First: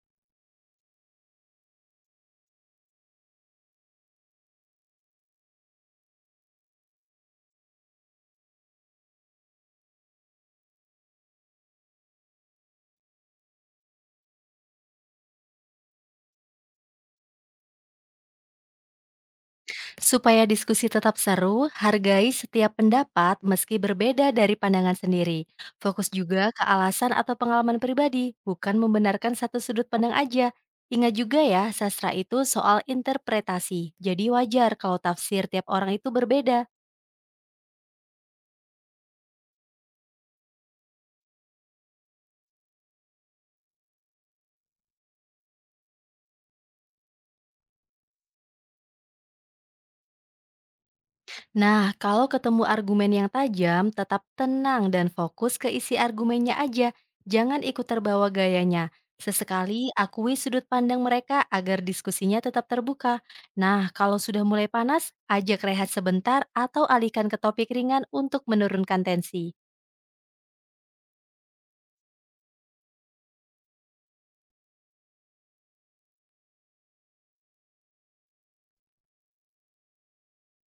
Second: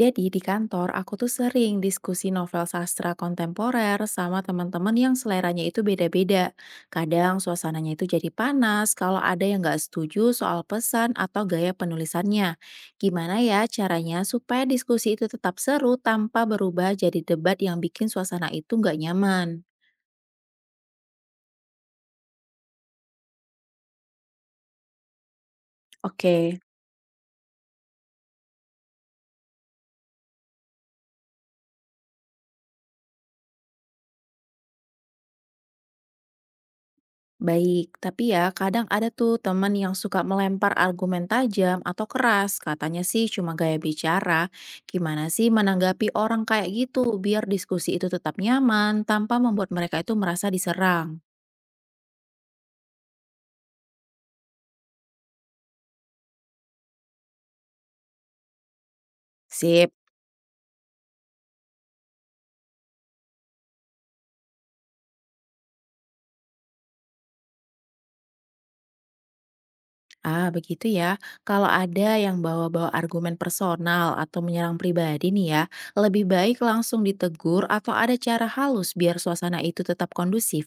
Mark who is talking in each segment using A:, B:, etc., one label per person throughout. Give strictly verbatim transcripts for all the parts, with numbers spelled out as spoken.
A: Jadi di kantor aku tuh sering diskusi novel sastra kontemporer sama teman-teman yang seleranya itu beda-beda. Kadang suasananya itu jadi panas kalau ada yang nggak setuju soal pesan atau gaya penulisannya. Gimana ya caranya supaya diskusi itu tetap seru tanpa berubah jadi debat yang bikin suasana itu nggak nyaman?
B: Supaya diskusi tetap seru, hargai setiap pendapat meski berbeda dari pandangan sendiri. Fokus
A: Oke.
B: juga ke alasan atau pengalaman pribadi, bukan membenarkan satu sudut pandang aja. Ingat juga ya, sastra itu soal interpretasi. Jadi wajar kalau tafsir tiap orang itu berbeda.
A: Baik, tapi ya kadang ada tuh teman yang suka melempar argumen tajam atau keras. Katanya sih cuma gaya bicara. Gimana sih menanggapi orang kayak gitu biar diskusi itu tetap nyaman tanpa membuat mereka itu merasa diserang?
B: Nah, kalau ketemu argumen yang tajam, tetap tenang dan fokus ke isi argumennya aja. Jangan ikut terbawa gayanya. Sesekali
A: Sip.
B: akui sudut pandang mereka agar diskusinya tetap terbuka. Nah, kalau sudah mulai panas, ajak rehat sebentar atau alihkan ke topik ringan untuk menurunkan tensi.
A: Ah, begitu ya. Kalau ada yang bawa-bawa argumen personal atau menyerang pribadi nih ya, lebih baik langsung ditegur atau ada cara halus biar suasana itu tetap kondusif.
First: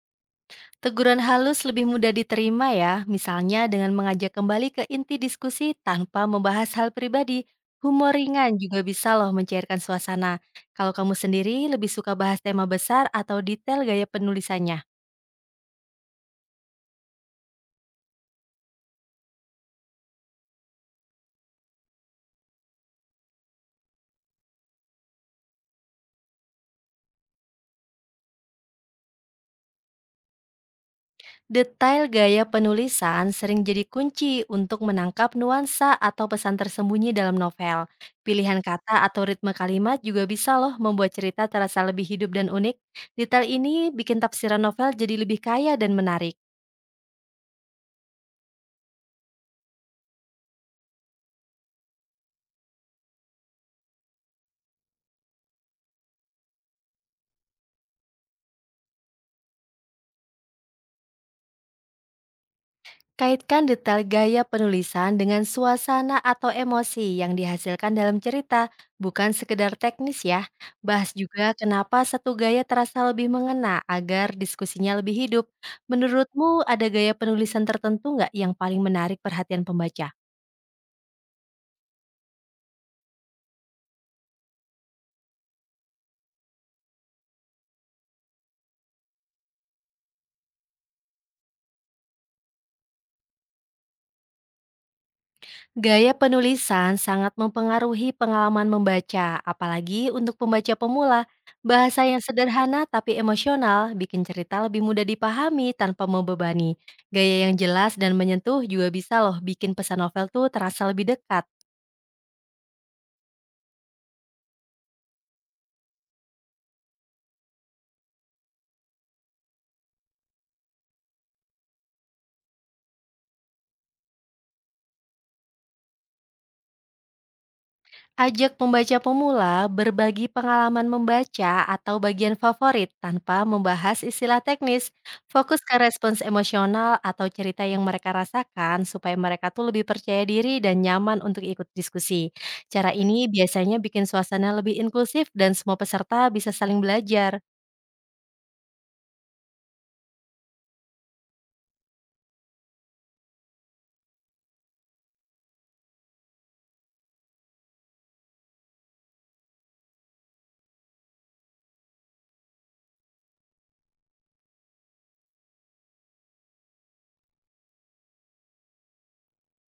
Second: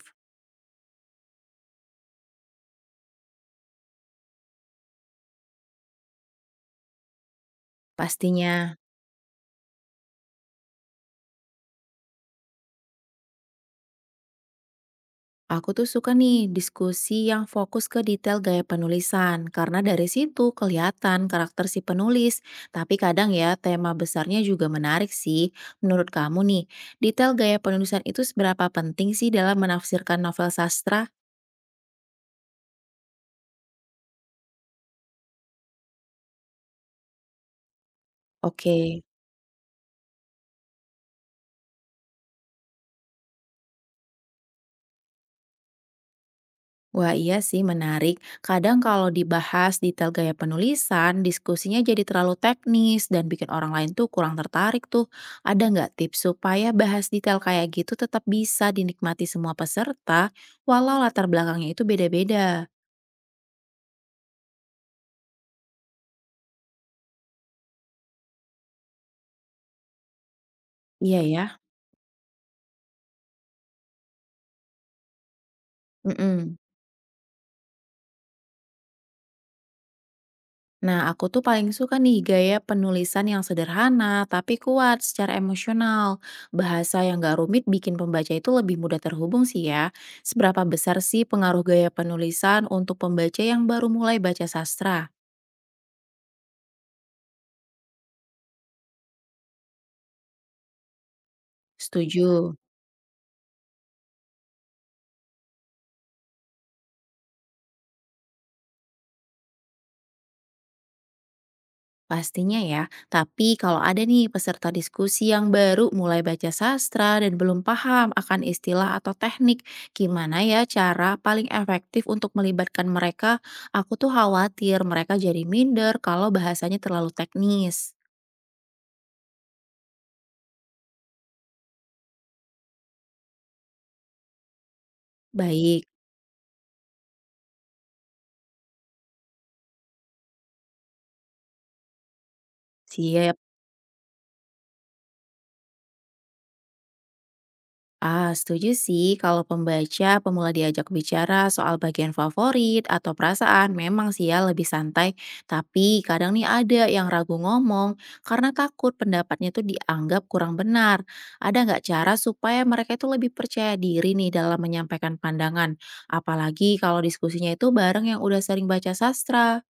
B: Teguran halus lebih mudah diterima ya, misalnya dengan mengajak kembali ke inti diskusi tanpa membahas hal pribadi. Humor ringan
A: Pastinya.
B: juga bisa loh mencairkan suasana. Kalau kamu sendiri lebih suka bahas tema besar atau detail gaya penulisannya.
A: Aku tuh suka nih diskusi yang fokus ke detail gaya penulisan, karena dari situ kelihatan karakter si penulis. Tapi kadang ya, tema besarnya juga menarik sih. Menurut kamu nih, detail gaya penulisan itu seberapa penting sih dalam menafsirkan novel sastra?
B: Detail gaya penulisan sering jadi kunci untuk menangkap nuansa atau pesan tersembunyi dalam novel. Pilihan kata
A: Oke.
B: atau ritme kalimat juga bisa loh membuat cerita terasa lebih hidup dan unik. Detail ini bikin tafsiran novel jadi lebih kaya dan menarik.
A: Wah, iya sih menarik. Kadang kalau dibahas detail gaya penulisan, diskusinya jadi terlalu teknis dan bikin orang lain tuh kurang tertarik tuh. Ada nggak tips supaya bahas detail kayak gitu tetap bisa dinikmati semua peserta, walau latar belakangnya itu beda-beda?
B: Kaitkan detail gaya penulisan dengan suasana atau emosi yang dihasilkan dalam cerita, bukan sekedar teknis ya. Bahas
A: Iya
B: juga
A: ya?
B: kenapa satu gaya terasa lebih mengena agar diskusinya lebih hidup.
A: Mm-mm.
B: Menurutmu ada gaya penulisan tertentu nggak yang paling menarik perhatian pembaca?
A: Nah, aku tuh paling suka nih gaya penulisan yang sederhana tapi kuat secara emosional. Bahasa yang gak rumit bikin pembaca itu lebih mudah terhubung sih ya. Seberapa besar sih pengaruh gaya penulisan untuk pembaca yang baru mulai baca sastra?
B: Gaya penulisan sangat mempengaruhi pengalaman membaca, apalagi untuk pembaca pemula. Bahasa yang
A: Setuju.
B: sederhana tapi emosional bikin cerita lebih mudah dipahami tanpa membebani. Gaya yang jelas dan menyentuh juga bisa loh bikin pesan novel tuh terasa lebih dekat.
A: Pastinya ya, tapi kalau ada nih peserta diskusi yang baru mulai baca sastra dan belum paham akan istilah atau teknik, gimana ya cara paling efektif untuk melibatkan mereka? Aku tuh khawatir mereka jadi minder kalau bahasanya terlalu teknis.
B: Ajak pembaca pemula berbagi pengalaman membaca atau bagian favorit tanpa membahas istilah teknis. Fokus ke
A: Baik,
B: respons emosional atau cerita yang mereka rasakan supaya mereka tuh lebih percaya diri dan nyaman untuk ikut diskusi. Cara ini
A: siap.
B: biasanya bikin suasana lebih inklusif dan semua peserta bisa saling belajar.
A: Ah, setuju sih kalau pembaca pemula diajak bicara soal bagian favorit atau perasaan memang sih ya lebih santai. Tapi kadang nih ada yang ragu ngomong karena takut pendapatnya tuh dianggap kurang benar. Ada nggak cara supaya mereka itu lebih percaya diri nih dalam menyampaikan pandangan? Apalagi kalau diskusinya itu bareng yang udah sering baca sastra.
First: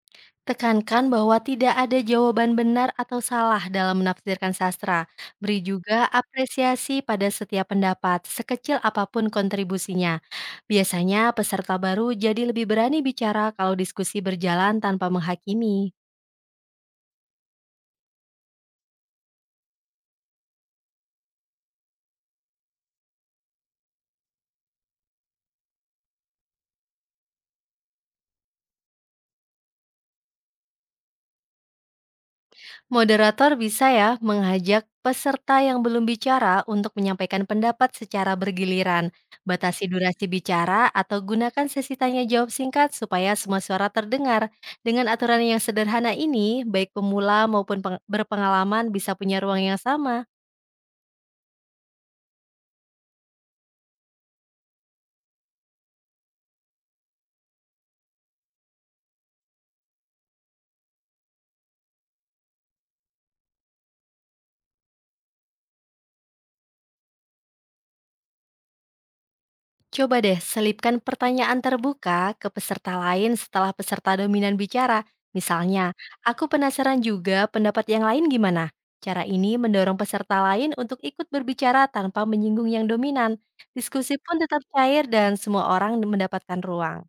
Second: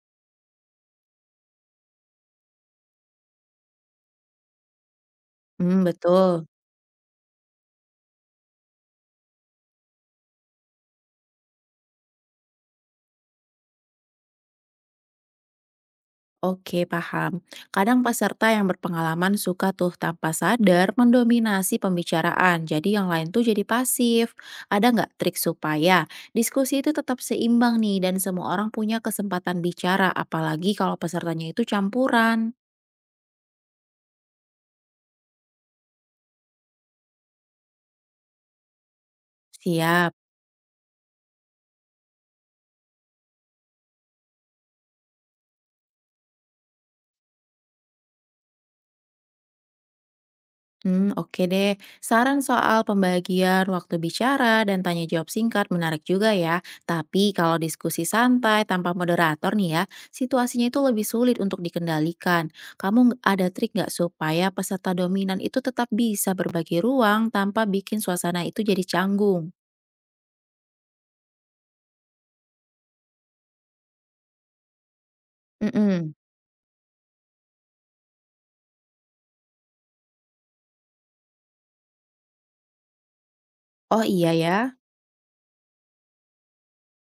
B: Tekankan bahwa tidak ada jawaban benar atau salah dalam menafsirkan sastra. Beri
A: Hmm,
B: juga
A: betul.
B: apresiasi pada setiap pendapat, sekecil apapun kontribusinya. Biasanya peserta baru jadi lebih berani bicara kalau diskusi berjalan tanpa menghakimi.
A: Oke, paham. Kadang peserta yang berpengalaman suka tuh tanpa sadar mendominasi pembicaraan, jadi yang lain tuh jadi pasif. Ada nggak trik supaya diskusi itu tetap seimbang nih dan semua orang punya kesempatan bicara, apalagi kalau pesertanya itu campuran?
B: Moderator bisa ya mengajak peserta yang belum bicara untuk menyampaikan pendapat secara bergiliran. Batasi
A: Siap.
B: durasi bicara atau gunakan sesi tanya jawab singkat supaya semua suara terdengar. Dengan aturan yang sederhana ini, baik pemula maupun peng- berpengalaman bisa punya ruang yang sama.
A: Hmm, oke deh. Saran soal pembagian waktu bicara dan tanya jawab singkat menarik juga ya. Tapi kalau diskusi santai tanpa moderator nih ya, situasinya itu lebih sulit untuk dikendalikan. Kamu ng- ada trik nggak supaya peserta dominan itu tetap bisa berbagi ruang tanpa bikin suasana itu jadi canggung?
B: Coba deh selipkan pertanyaan terbuka ke peserta lain setelah peserta dominan bicara. Misalnya,
A: Mm-mm.
B: aku penasaran juga pendapat yang lain gimana. Cara ini mendorong peserta lain untuk ikut berbicara tanpa menyinggung yang dominan.
A: Oh
B: Diskusi
A: iya
B: pun tetap
A: ya.
B: cair dan semua orang mendapatkan ruang.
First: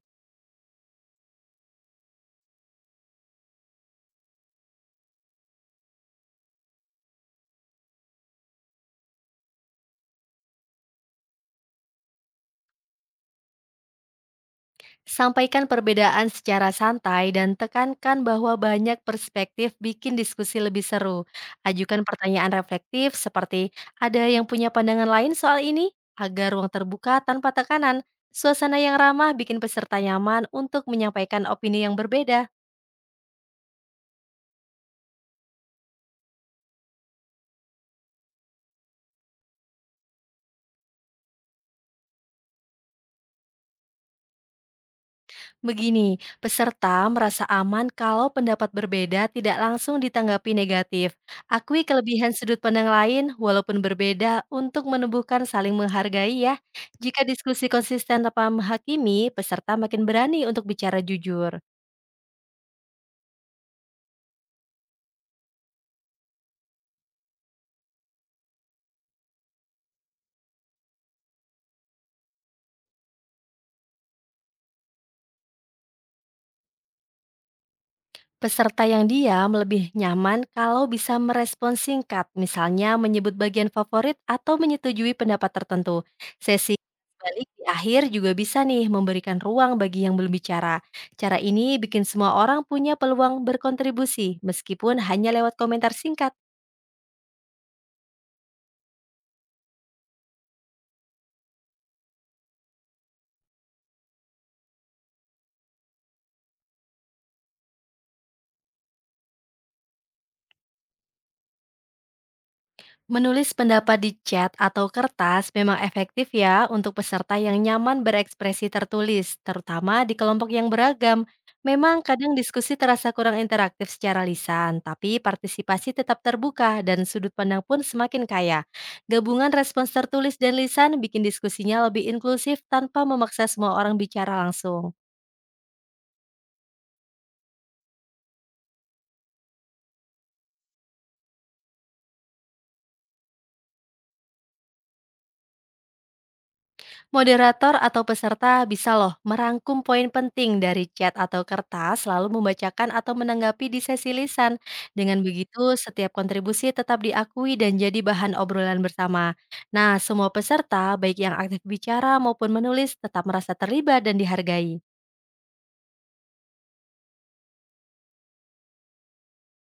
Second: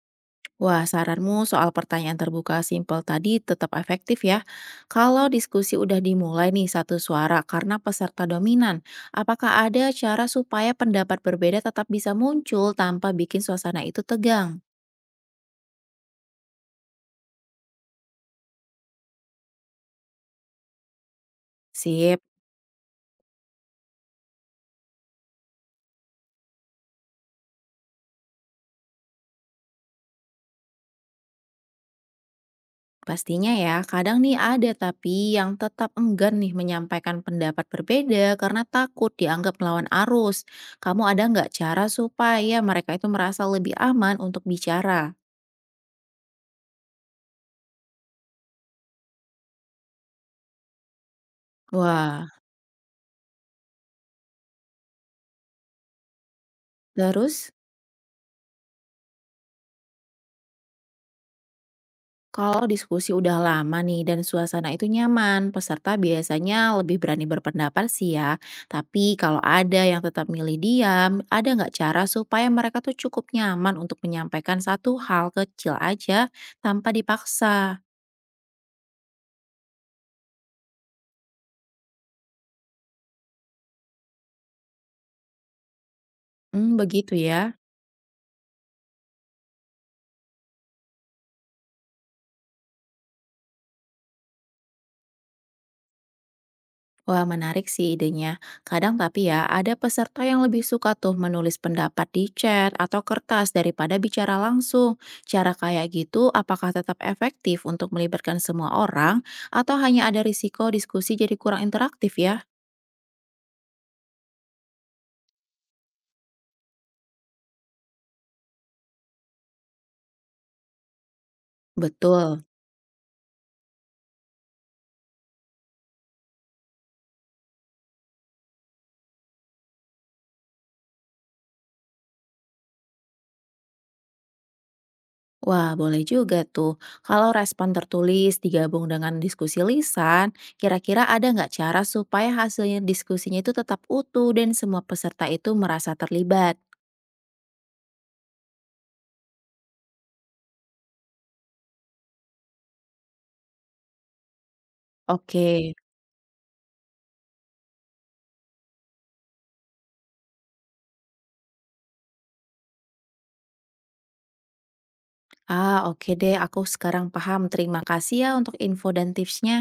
A: Wah, saranmu soal pertanyaan terbuka simpel tadi tetap efektif ya. Kalau diskusi udah dimulai nih satu suara karena peserta dominan, apakah ada cara supaya pendapat berbeda tetap bisa muncul tanpa bikin suasana itu tegang?
B: Sampaikan perbedaan secara santai dan tekankan bahwa banyak perspektif bikin diskusi lebih seru. Ajukan
A: Sip,
B: pertanyaan reflektif seperti ada yang punya pandangan lain soal ini agar ruang terbuka tanpa tekanan. Suasana yang ramah bikin peserta nyaman untuk menyampaikan opini yang berbeda.
A: pastinya ya. Kadang nih ada tapi yang tetap enggan nih menyampaikan pendapat berbeda karena takut dianggap melawan arus. Kamu ada nggak cara supaya mereka itu merasa lebih aman untuk bicara?
B: Begini, peserta merasa aman kalau pendapat berbeda tidak langsung ditanggapi negatif. Akui
A: Wah,
B: kelebihan sudut pandang lain walaupun berbeda untuk menumbuhkan saling menghargai ya. Jika
A: terus?
B: diskusi konsisten tanpa menghakimi, peserta makin berani untuk bicara jujur.
A: Kalau diskusi udah lama nih dan suasana itu nyaman, peserta biasanya lebih berani berpendapat sih ya. Tapi kalau ada yang tetap milih diam, ada nggak cara supaya mereka tuh cukup nyaman untuk menyampaikan satu hal kecil aja tanpa dipaksa?
B: Peserta yang diam lebih nyaman kalau bisa merespon singkat, misalnya menyebut bagian favorit atau menyetujui pendapat tertentu. Sesi
A: Hmm, begitu
B: balik
A: ya.
B: di akhir juga bisa nih memberikan ruang bagi yang belum bicara. Cara ini bikin semua orang punya peluang berkontribusi, meskipun hanya lewat komentar singkat.
A: Wah, menarik sih idenya. Kadang tapi ya, ada peserta yang lebih suka tuh menulis pendapat di chat atau kertas daripada bicara langsung. Cara kayak gitu, apakah tetap efektif untuk melibatkan semua orang atau hanya ada risiko diskusi jadi kurang interaktif ya?
B: Menulis pendapat di chat atau kertas memang efektif ya untuk peserta yang nyaman berekspresi tertulis, terutama di kelompok yang beragam. Memang kadang
A: Betul.
B: diskusi terasa kurang interaktif secara lisan, tapi partisipasi tetap terbuka dan sudut pandang pun semakin kaya. Gabungan respons tertulis dan lisan bikin diskusinya lebih inklusif tanpa memaksa semua orang bicara langsung.
A: Wah, boleh juga tuh. Kalau respon tertulis digabung dengan diskusi lisan, kira-kira ada nggak cara supaya hasilnya diskusinya itu tetap utuh dan semua peserta itu merasa terlibat?
B: Moderator atau peserta bisa loh merangkum poin penting dari chat atau kertas lalu membacakan atau menanggapi di sesi lisan. Dengan
A: Oke.
B: begitu, setiap kontribusi tetap diakui dan jadi bahan obrolan bersama. Nah, semua peserta, baik yang aktif bicara maupun menulis, tetap merasa terlibat dan dihargai.
A: Ah, oke deh. Aku sekarang paham. Terima kasih ya untuk info dan tipsnya.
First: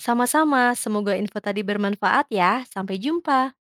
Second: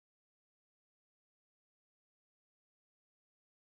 B: Sama-sama, semoga info tadi bermanfaat ya. Sampai jumpa.